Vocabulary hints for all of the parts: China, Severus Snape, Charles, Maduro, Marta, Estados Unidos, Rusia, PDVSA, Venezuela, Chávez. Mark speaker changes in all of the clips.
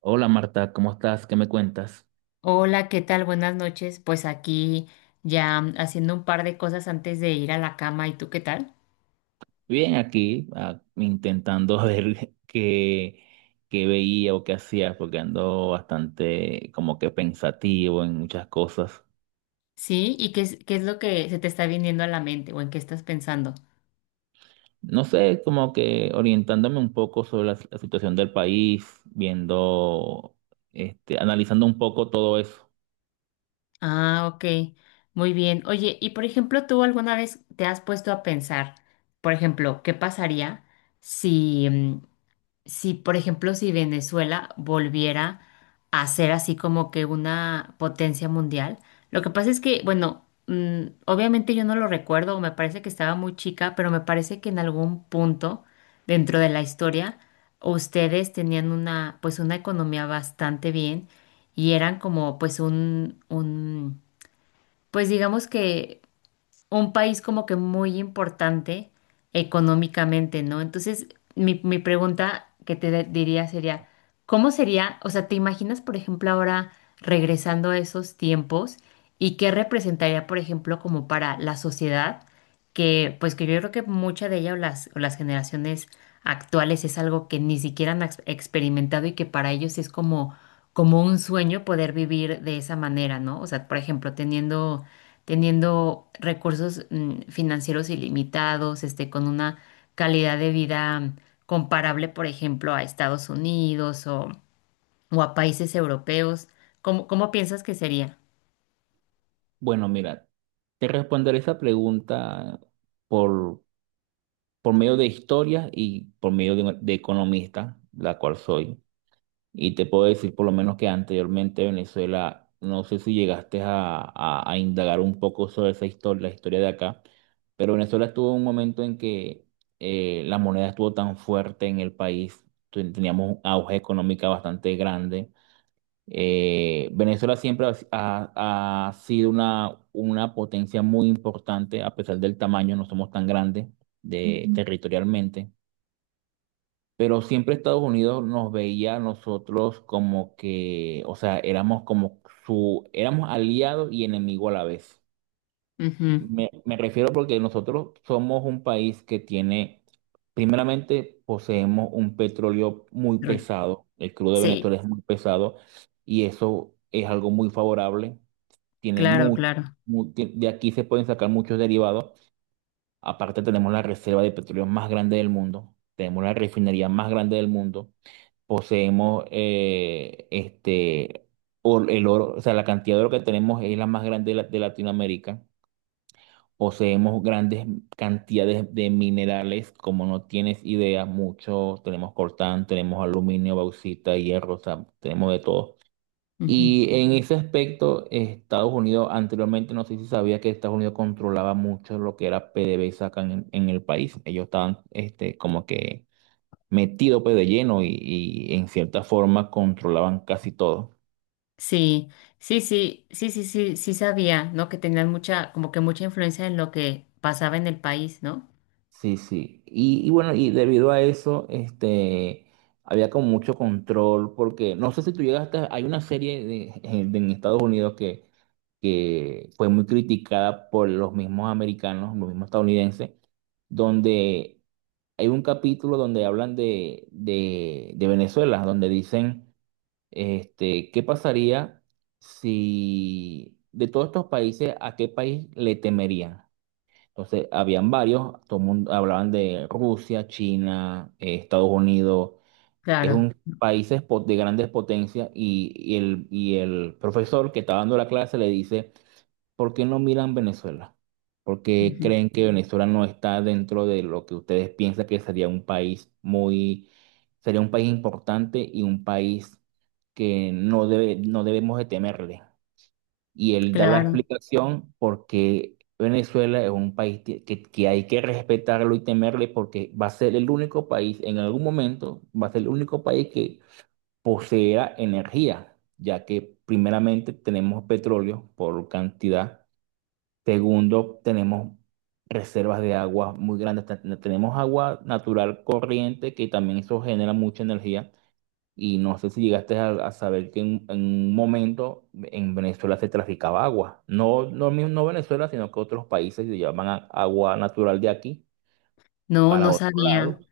Speaker 1: Hola Marta, ¿cómo estás? ¿Qué me cuentas?
Speaker 2: Hola, ¿qué tal? Buenas noches. Pues aquí ya haciendo un par de cosas antes de ir a la cama. ¿Y tú qué tal?
Speaker 1: Bien, aquí intentando ver qué veía o qué hacía, porque ando bastante como que pensativo en muchas cosas.
Speaker 2: Sí, ¿y qué es lo que se te está viniendo a la mente o en qué estás pensando?
Speaker 1: No sé, como que orientándome un poco sobre la situación del país, viendo, este, analizando un poco todo eso.
Speaker 2: Ah, ok. Muy bien. Oye, y por ejemplo, ¿tú alguna vez te has puesto a pensar, por ejemplo, qué pasaría si, si, por ejemplo, si Venezuela volviera a ser así como que una potencia mundial? Lo que pasa es que, bueno, obviamente yo no lo recuerdo, o me parece que estaba muy chica, pero me parece que en algún punto dentro de la historia ustedes tenían una, pues una economía bastante bien, y eran como pues pues digamos que un país como que muy importante económicamente, ¿no? Entonces, mi pregunta que diría sería, ¿cómo sería? O sea, te imaginas, por ejemplo, ahora regresando a esos tiempos, ¿y qué representaría, por ejemplo, como para la sociedad, que pues que yo creo que mucha de ella o o las generaciones actuales es algo que ni siquiera experimentado y que para ellos es como, como un sueño poder vivir de esa manera, ¿no? O sea, por ejemplo, teniendo recursos financieros ilimitados, este, con una calidad de vida comparable, por ejemplo, a Estados Unidos o a países europeos. ¿Cómo piensas que sería?
Speaker 1: Bueno, mira, te responderé esa pregunta por, por medio de historia y por medio de economista, la cual soy. Y te puedo decir por lo menos que anteriormente Venezuela, no sé si llegaste a indagar un poco sobre esa historia, la historia de acá, pero Venezuela estuvo en un momento en que la moneda estuvo tan fuerte en el país, teníamos un auge económica bastante grande. Venezuela siempre ha sido una potencia muy importante, a pesar del tamaño, no somos tan grandes de, ujú, territorialmente. Pero siempre Estados Unidos nos veía a nosotros como que, o sea, éramos como su, éramos aliados y enemigo a la vez.
Speaker 2: Ujú.
Speaker 1: Me refiero porque nosotros somos un país que tiene, primeramente, poseemos un petróleo muy
Speaker 2: Rol.
Speaker 1: pesado, el crudo de
Speaker 2: Sí,
Speaker 1: Venezuela es muy pesado y eso es algo muy favorable, tiene
Speaker 2: claro,
Speaker 1: mucho,
Speaker 2: claro.
Speaker 1: de aquí se pueden sacar muchos derivados, aparte tenemos la reserva de petróleo más grande del mundo, tenemos la refinería más grande del mundo, poseemos este, el oro, o sea, la cantidad de oro que tenemos es la más grande de Latinoamérica. Poseemos grandes cantidades de minerales, como no tienes idea, mucho. Tenemos coltán, tenemos aluminio, bauxita, hierro, o sea, tenemos de todo.
Speaker 2: Ujú.
Speaker 1: Y en ese aspecto, Estados Unidos anteriormente, no sé si sabía que Estados Unidos controlaba mucho lo que era PDVSA acá en el país. Ellos estaban este, como que metido pues de lleno y en cierta forma controlaban casi todo.
Speaker 2: Sí, sí, sí, sí, sí, sí, sí sabía, ¿no? Que tenían mucha, como que mucha influencia en lo que pasaba en el país, ¿no?
Speaker 1: Sí, sí. Y bueno, y debido a eso, este, había como mucho control porque no sé si tú llegaste, a-, hay una serie de, en Estados Unidos que fue muy criticada por los mismos americanos, los mismos estadounidenses, donde hay un capítulo donde hablan de Venezuela, donde dicen: Este, ¿qué pasaría si de todos estos países, a qué país le temerían? Entonces, habían varios, todo el mundo hablaban de Rusia, China, Estados Unidos, es
Speaker 2: Claro,
Speaker 1: un país de grandes potencias y el profesor que está dando la clase le dice: ¿Por qué no miran Venezuela? Porque
Speaker 2: Ujú,
Speaker 1: creen que Venezuela no está dentro de lo que ustedes piensan que sería un país muy, sería un país importante y un país que no debe, no debemos de temerle. Y él da la
Speaker 2: claro.
Speaker 1: explicación porque Venezuela es un país que hay que respetarlo y temerle porque va a ser el único país, en algún momento, va a ser el único país que posea energía, ya que primeramente tenemos petróleo por cantidad. Segundo, tenemos reservas de agua muy grandes. Tenemos agua natural corriente que también eso genera mucha energía. Y no sé si llegaste a saber que en un momento en Venezuela se traficaba agua. No, no, no Venezuela, sino que otros países se llaman agua natural de aquí,
Speaker 2: No, no
Speaker 1: por lado.
Speaker 2: sabía.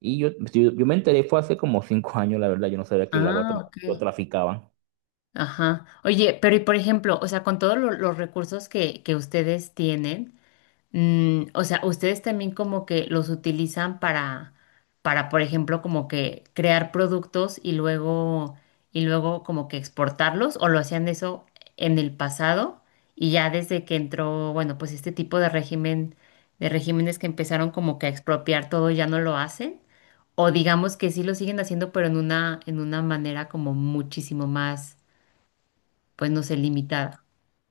Speaker 1: Y yo me enteré, fue hace como 5 años, la verdad, yo no sabía que el agua
Speaker 2: Ah,
Speaker 1: también
Speaker 2: ok.
Speaker 1: lo traficaban.
Speaker 2: Ajá. Oye, pero y por ejemplo, o sea, con todos los recursos que ustedes tienen, o sea, ustedes también como que los utilizan para, por ejemplo, como que crear productos y luego como que exportarlos, o lo hacían eso en el pasado, y ya desde que entró, bueno, pues este tipo de régimen, de regímenes que empezaron como que a expropiar todo, ya no lo hacen. O digamos que sí lo siguen haciendo, pero en una manera como muchísimo más, pues no sé, limitado.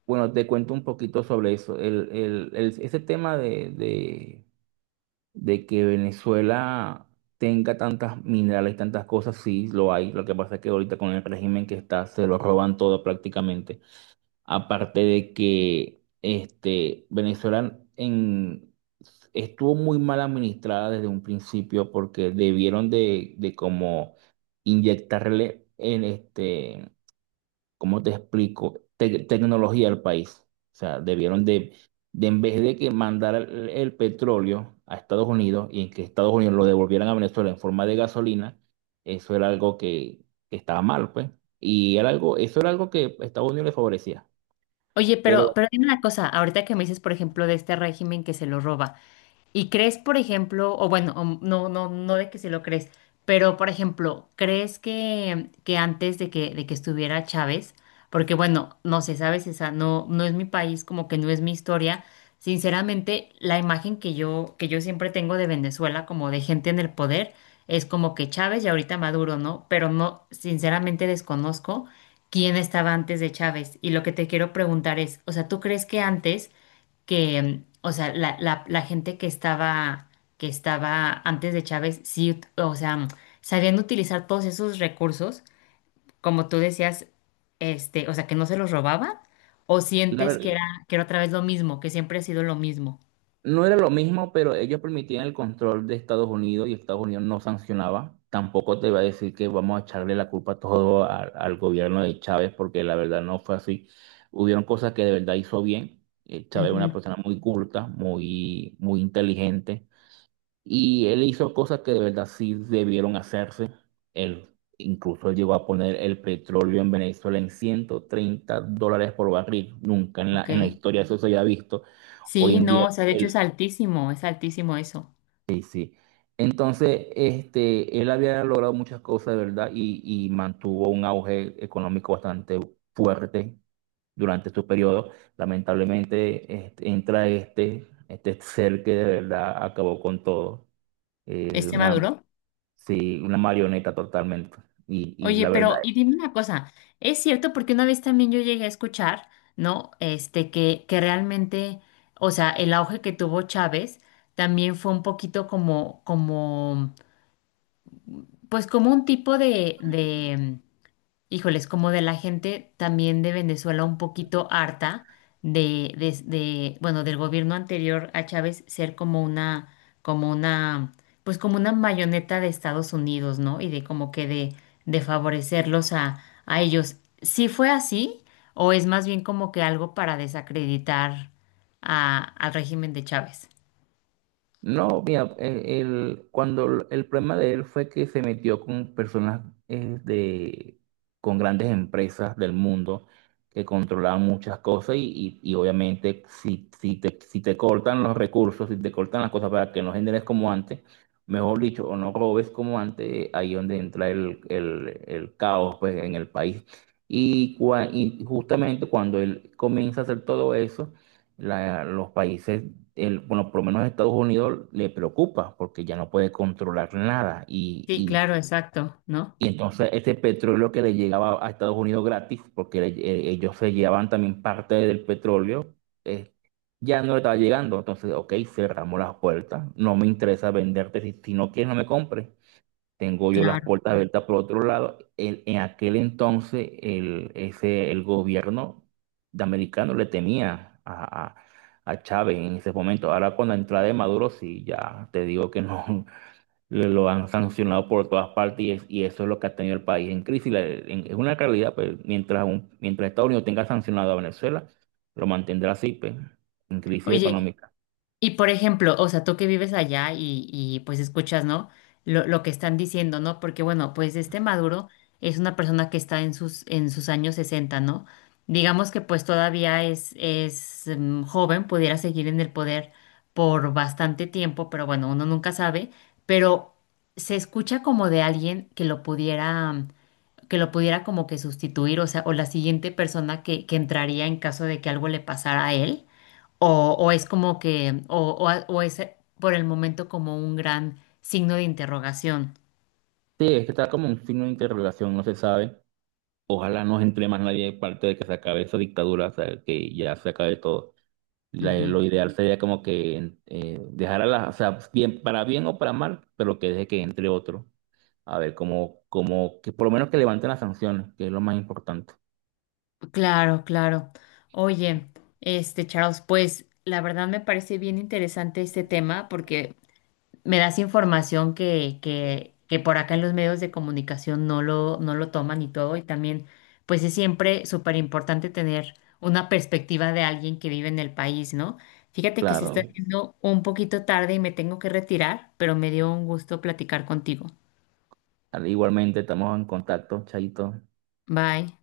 Speaker 1: Bueno, te cuento un poquito sobre eso. Ese tema de que Venezuela tenga tantas minerales, tantas cosas, sí, lo hay. Lo que pasa es que ahorita con el régimen que está, se lo roban todo prácticamente. Aparte de que este, estuvo muy mal administrada desde un principio porque debieron de como inyectarle en este, ¿cómo te explico? Tecnología al país. O sea, debieron de en vez de que mandara el petróleo a Estados Unidos y en que Estados Unidos lo devolvieran a Venezuela en forma de gasolina, eso era algo que estaba mal, pues. Y era algo, eso era algo que Estados Unidos le favorecía.
Speaker 2: Oye,
Speaker 1: Pero
Speaker 2: pero dime una cosa, ahorita que me dices, por ejemplo, de este régimen que se lo roba. ¿Y crees, por ejemplo, o bueno, o no, no, no de que se lo crees, pero por ejemplo, ¿crees que antes de que estuviera Chávez? Porque bueno, no sé, sabes, esa no, no es mi país, como que no es mi historia. Sinceramente, la imagen que que yo siempre tengo de Venezuela, como de gente en el poder, es como que Chávez y ahorita Maduro, ¿no? Pero no, sinceramente desconozco quién estaba antes de Chávez. Y lo que te quiero preguntar es, o sea, ¿tú crees que antes que, o sea, la gente que estaba antes de Chávez, sí, o sea, sabían utilizar todos esos recursos, como tú decías, este, o sea, que no se los robaban, o
Speaker 1: la,
Speaker 2: sientes
Speaker 1: ver-.
Speaker 2: que era otra vez lo mismo, que siempre ha sido lo mismo?
Speaker 1: No era lo mismo, pero ellos permitían el control de Estados Unidos y Estados Unidos no sancionaba. Tampoco te iba a decir que vamos a echarle la culpa todo al gobierno de Chávez, porque la verdad no fue así. Hubieron cosas que de verdad hizo bien. Chávez era una
Speaker 2: Ujú.
Speaker 1: persona muy culta, muy, muy inteligente, y él hizo cosas que de verdad sí debieron hacerse. Él incluso llegó a poner el petróleo en Venezuela en $130 por barril. Nunca en
Speaker 2: Ok.
Speaker 1: en la historia eso se había visto. Hoy
Speaker 2: Sí,
Speaker 1: en día
Speaker 2: no, o sea, de hecho
Speaker 1: el,
Speaker 2: es altísimo eso.
Speaker 1: sí, sí. Entonces, este, él había logrado muchas cosas, de ¿verdad? Y mantuvo un auge económico bastante fuerte durante su periodo. Lamentablemente, este, entra este, este ser que de verdad acabó con todo.
Speaker 2: ¿Este
Speaker 1: Una,
Speaker 2: maduro?
Speaker 1: sí, una marioneta totalmente. Y
Speaker 2: Oye,
Speaker 1: la verdad.
Speaker 2: pero y dime una cosa, es cierto porque una vez también yo llegué a escuchar, ¿no? Este, que realmente, o sea, el auge que tuvo Chávez también fue un poquito como, como, pues como un tipo de híjoles, como de la gente también de Venezuela un poquito harta de, bueno, del gobierno anterior a Chávez ser como una, pues como una marioneta de Estados Unidos, ¿no? Y de como que de favorecerlos a ellos. ¿Sí fue así? ¿O es más bien como que algo para desacreditar a, al régimen de Chávez?
Speaker 1: No, mira, cuando el problema de él fue que se metió con personas eh, de, con grandes empresas del mundo que controlaban muchas cosas y, y obviamente si te, si te cortan los recursos, si te cortan las cosas para que no generes como antes, mejor dicho, o no robes como antes, ahí es donde entra el caos pues, en el país. Y, y justamente cuando él comienza a hacer todo eso, los países bueno, por lo menos a Estados Unidos le preocupa porque ya no puede controlar nada y,
Speaker 2: Sí, claro, exacto, ¿no?
Speaker 1: y entonces ese petróleo que le llegaba a Estados Unidos gratis, porque ellos se llevaban también parte del petróleo, eh, ya no le estaba llegando. Entonces, ok, cerramos las puertas, no me interesa venderte si, si no quieres no me compres, tengo yo las
Speaker 2: Claro.
Speaker 1: puertas abiertas por otro lado. En aquel entonces, el, ese, el gobierno de americano le temía a Chávez en ese momento. Ahora con la entrada de Maduro, sí, ya te digo que no, lo han sancionado por todas partes y, y eso es lo que ha tenido el país en crisis. Es una realidad, pues, mientras, mientras Estados Unidos tenga sancionado a Venezuela, lo mantendrá así, pues, en crisis
Speaker 2: Oye,
Speaker 1: económica.
Speaker 2: y por ejemplo, o sea, tú que vives allá y, pues escuchas, ¿no? Lo que están diciendo, ¿no? Porque bueno, pues este Maduro es una persona que está en sus años 60, ¿no? Digamos que pues todavía es joven, pudiera seguir en el poder por bastante tiempo, pero bueno, uno nunca sabe, pero se escucha como de alguien que lo pudiera, que lo pudiera como que sustituir, o sea, o la siguiente persona que entraría en caso de que algo le pasara a él. O es como que, o o es por el momento como un gran signo de interrogación.
Speaker 1: Sí, es que está como un signo de interrogación, no se sabe. Ojalá no entre más nadie parte de que se acabe esa dictadura, o sea, que ya se acabe todo.
Speaker 2: Ujú.
Speaker 1: Lo ideal sería como que dejar a las, o sea, bien, para bien o para mal, pero que deje que entre otro. A ver, como, como que por lo menos que levanten las sanciones, que es lo más importante.
Speaker 2: Claro, claro. Oye, este Charles, pues la verdad me parece bien interesante este tema porque me das información que por acá en los medios de comunicación no lo, no lo toman y todo. Y también, pues es siempre súper importante tener una perspectiva de alguien que vive en el país, ¿no? Fíjate que se está
Speaker 1: Claro,
Speaker 2: haciendo un poquito tarde y me tengo que retirar, pero me dio un gusto platicar contigo.
Speaker 1: igualmente estamos en contacto, Chaito.
Speaker 2: Bye.